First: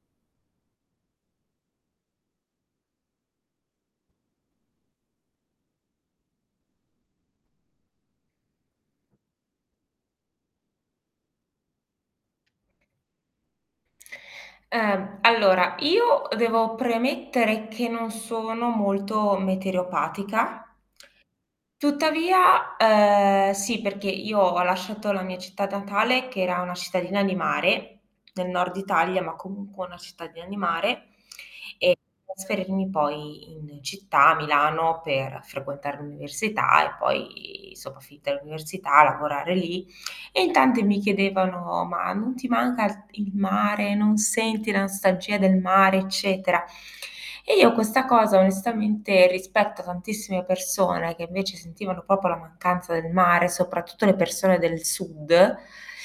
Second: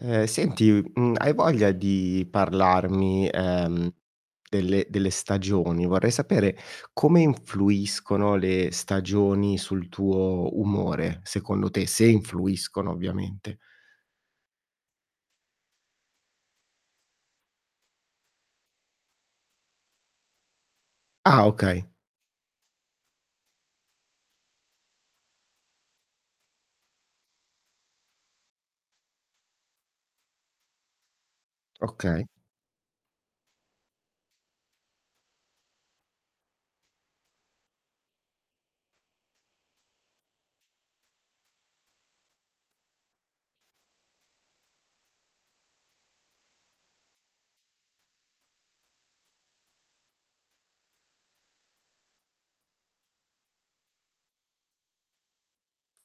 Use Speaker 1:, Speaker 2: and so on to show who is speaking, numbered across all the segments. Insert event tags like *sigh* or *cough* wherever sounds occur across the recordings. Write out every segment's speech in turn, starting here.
Speaker 1: Ehm, senti, mhmm, hai voglia di parlarmi, ehm, delle delle stagioni? Vorrei sapere come influiscono le stagioni sul tuo umore, secondo te, se influiscono ovviamente.
Speaker 2: Ehm, allora, io devo premettere che non sono molto meteoropatica.
Speaker 1: Ah, okay.
Speaker 2: Tuttavia, ehm, sì, perché io ho lasciato la mia città natale che era una cittadina di mare, nel nord Italia, ma comunque una cittadina di mare, e
Speaker 1: Okay.
Speaker 2: trasferirmi poi in città, a Milano per frequentare l'università e poi, insomma, finita l'università, a lavorare lì. *clicks tongue* E in tante mi chiedevano: "Ma non ti manca i il mare? Non senti la nostalgia del mare, eccetera", e io questa cosa onestamente, rispetto a tantissime persone che invece sentivano proprio la mancanza del mare, soprattutto le persone del sud,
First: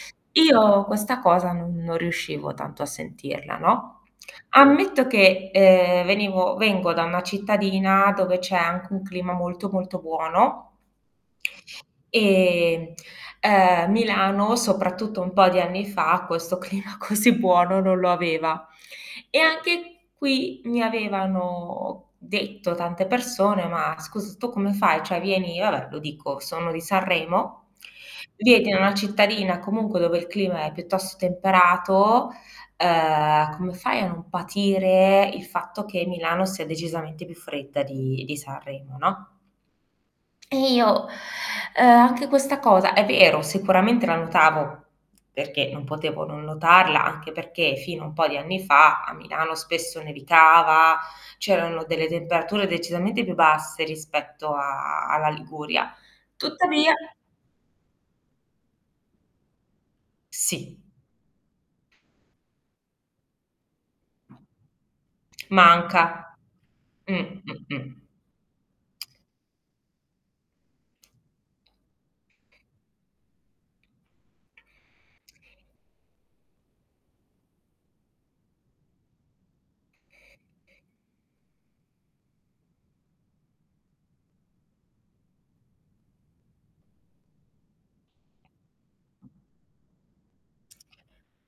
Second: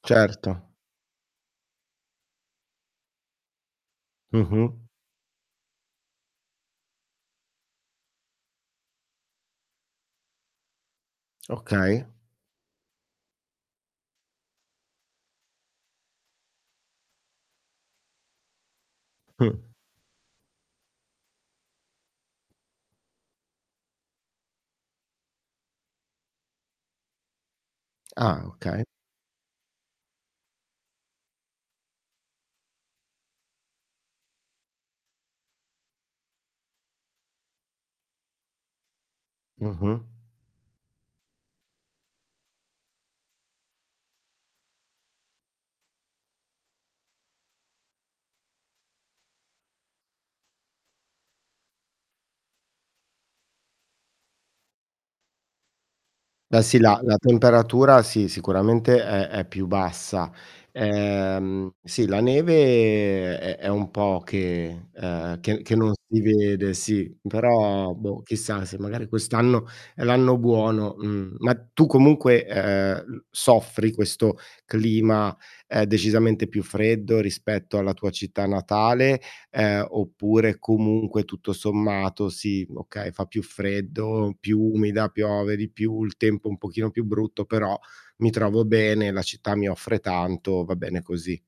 Speaker 1: Certo.
Speaker 2: io questa cosa non *inhales* non riuscivo tanto a sentirla, no.
Speaker 1: Mh-mh.
Speaker 2: Ammetto che, ehm, venivo vengo da una cittadina dove c'è anche un clima molto, molto buono.
Speaker 1: Okay.
Speaker 2: E, ehm, Milano, soprattutto un po' di anni fam questo clima così buono non lo aveva. E
Speaker 1: Mh.
Speaker 2: anche qui mi avevano detto tante persone: "Ma scusa tu come fai? Cioè vieni" io va beh, lo dico, sono di Sanremo,
Speaker 1: Ah,
Speaker 2: "vieni da
Speaker 1: okay.
Speaker 2: una cittadina, comunque, dove il clima è piuttosto temperato, ehm, come fai a non patire il fatto che Milano sia decisamente più fredda di di Sanremo, no?"
Speaker 1: Mh-mh.
Speaker 2: E io, ehm, anche questa cosa, è vero, sicuramente la notavo, perché non potevo non notarla. Anche perché fino a un po' di anni fa, a Milano spesso nevicava, c'erano delle temperature decisamente più basse rispetto a alla Liguria.
Speaker 1: Beh, sì,
Speaker 2: Tuttavia
Speaker 1: la la temperatura, sì, sicuramente è è più bassa.
Speaker 2: Sì.
Speaker 1: Ehm, sì, la neve è è un po' che ehm, che che non
Speaker 2: Manca.
Speaker 1: si vede, sì.
Speaker 2: Mh, mh-mh.
Speaker 1: Però, boh, chissà se magari quest'anno è l'anno buono, mh. Ma tu comunque, eh, l soffri questo clima, eh, decisamente più freddo rispetto alla tua città natale, ehm, oppure comunque tutto sommato sì, okay, fa più freddo, più umida, piove di più, il tempo un pochino più brutto, però mi trovo bene, la città mi offre tanto, va bene così.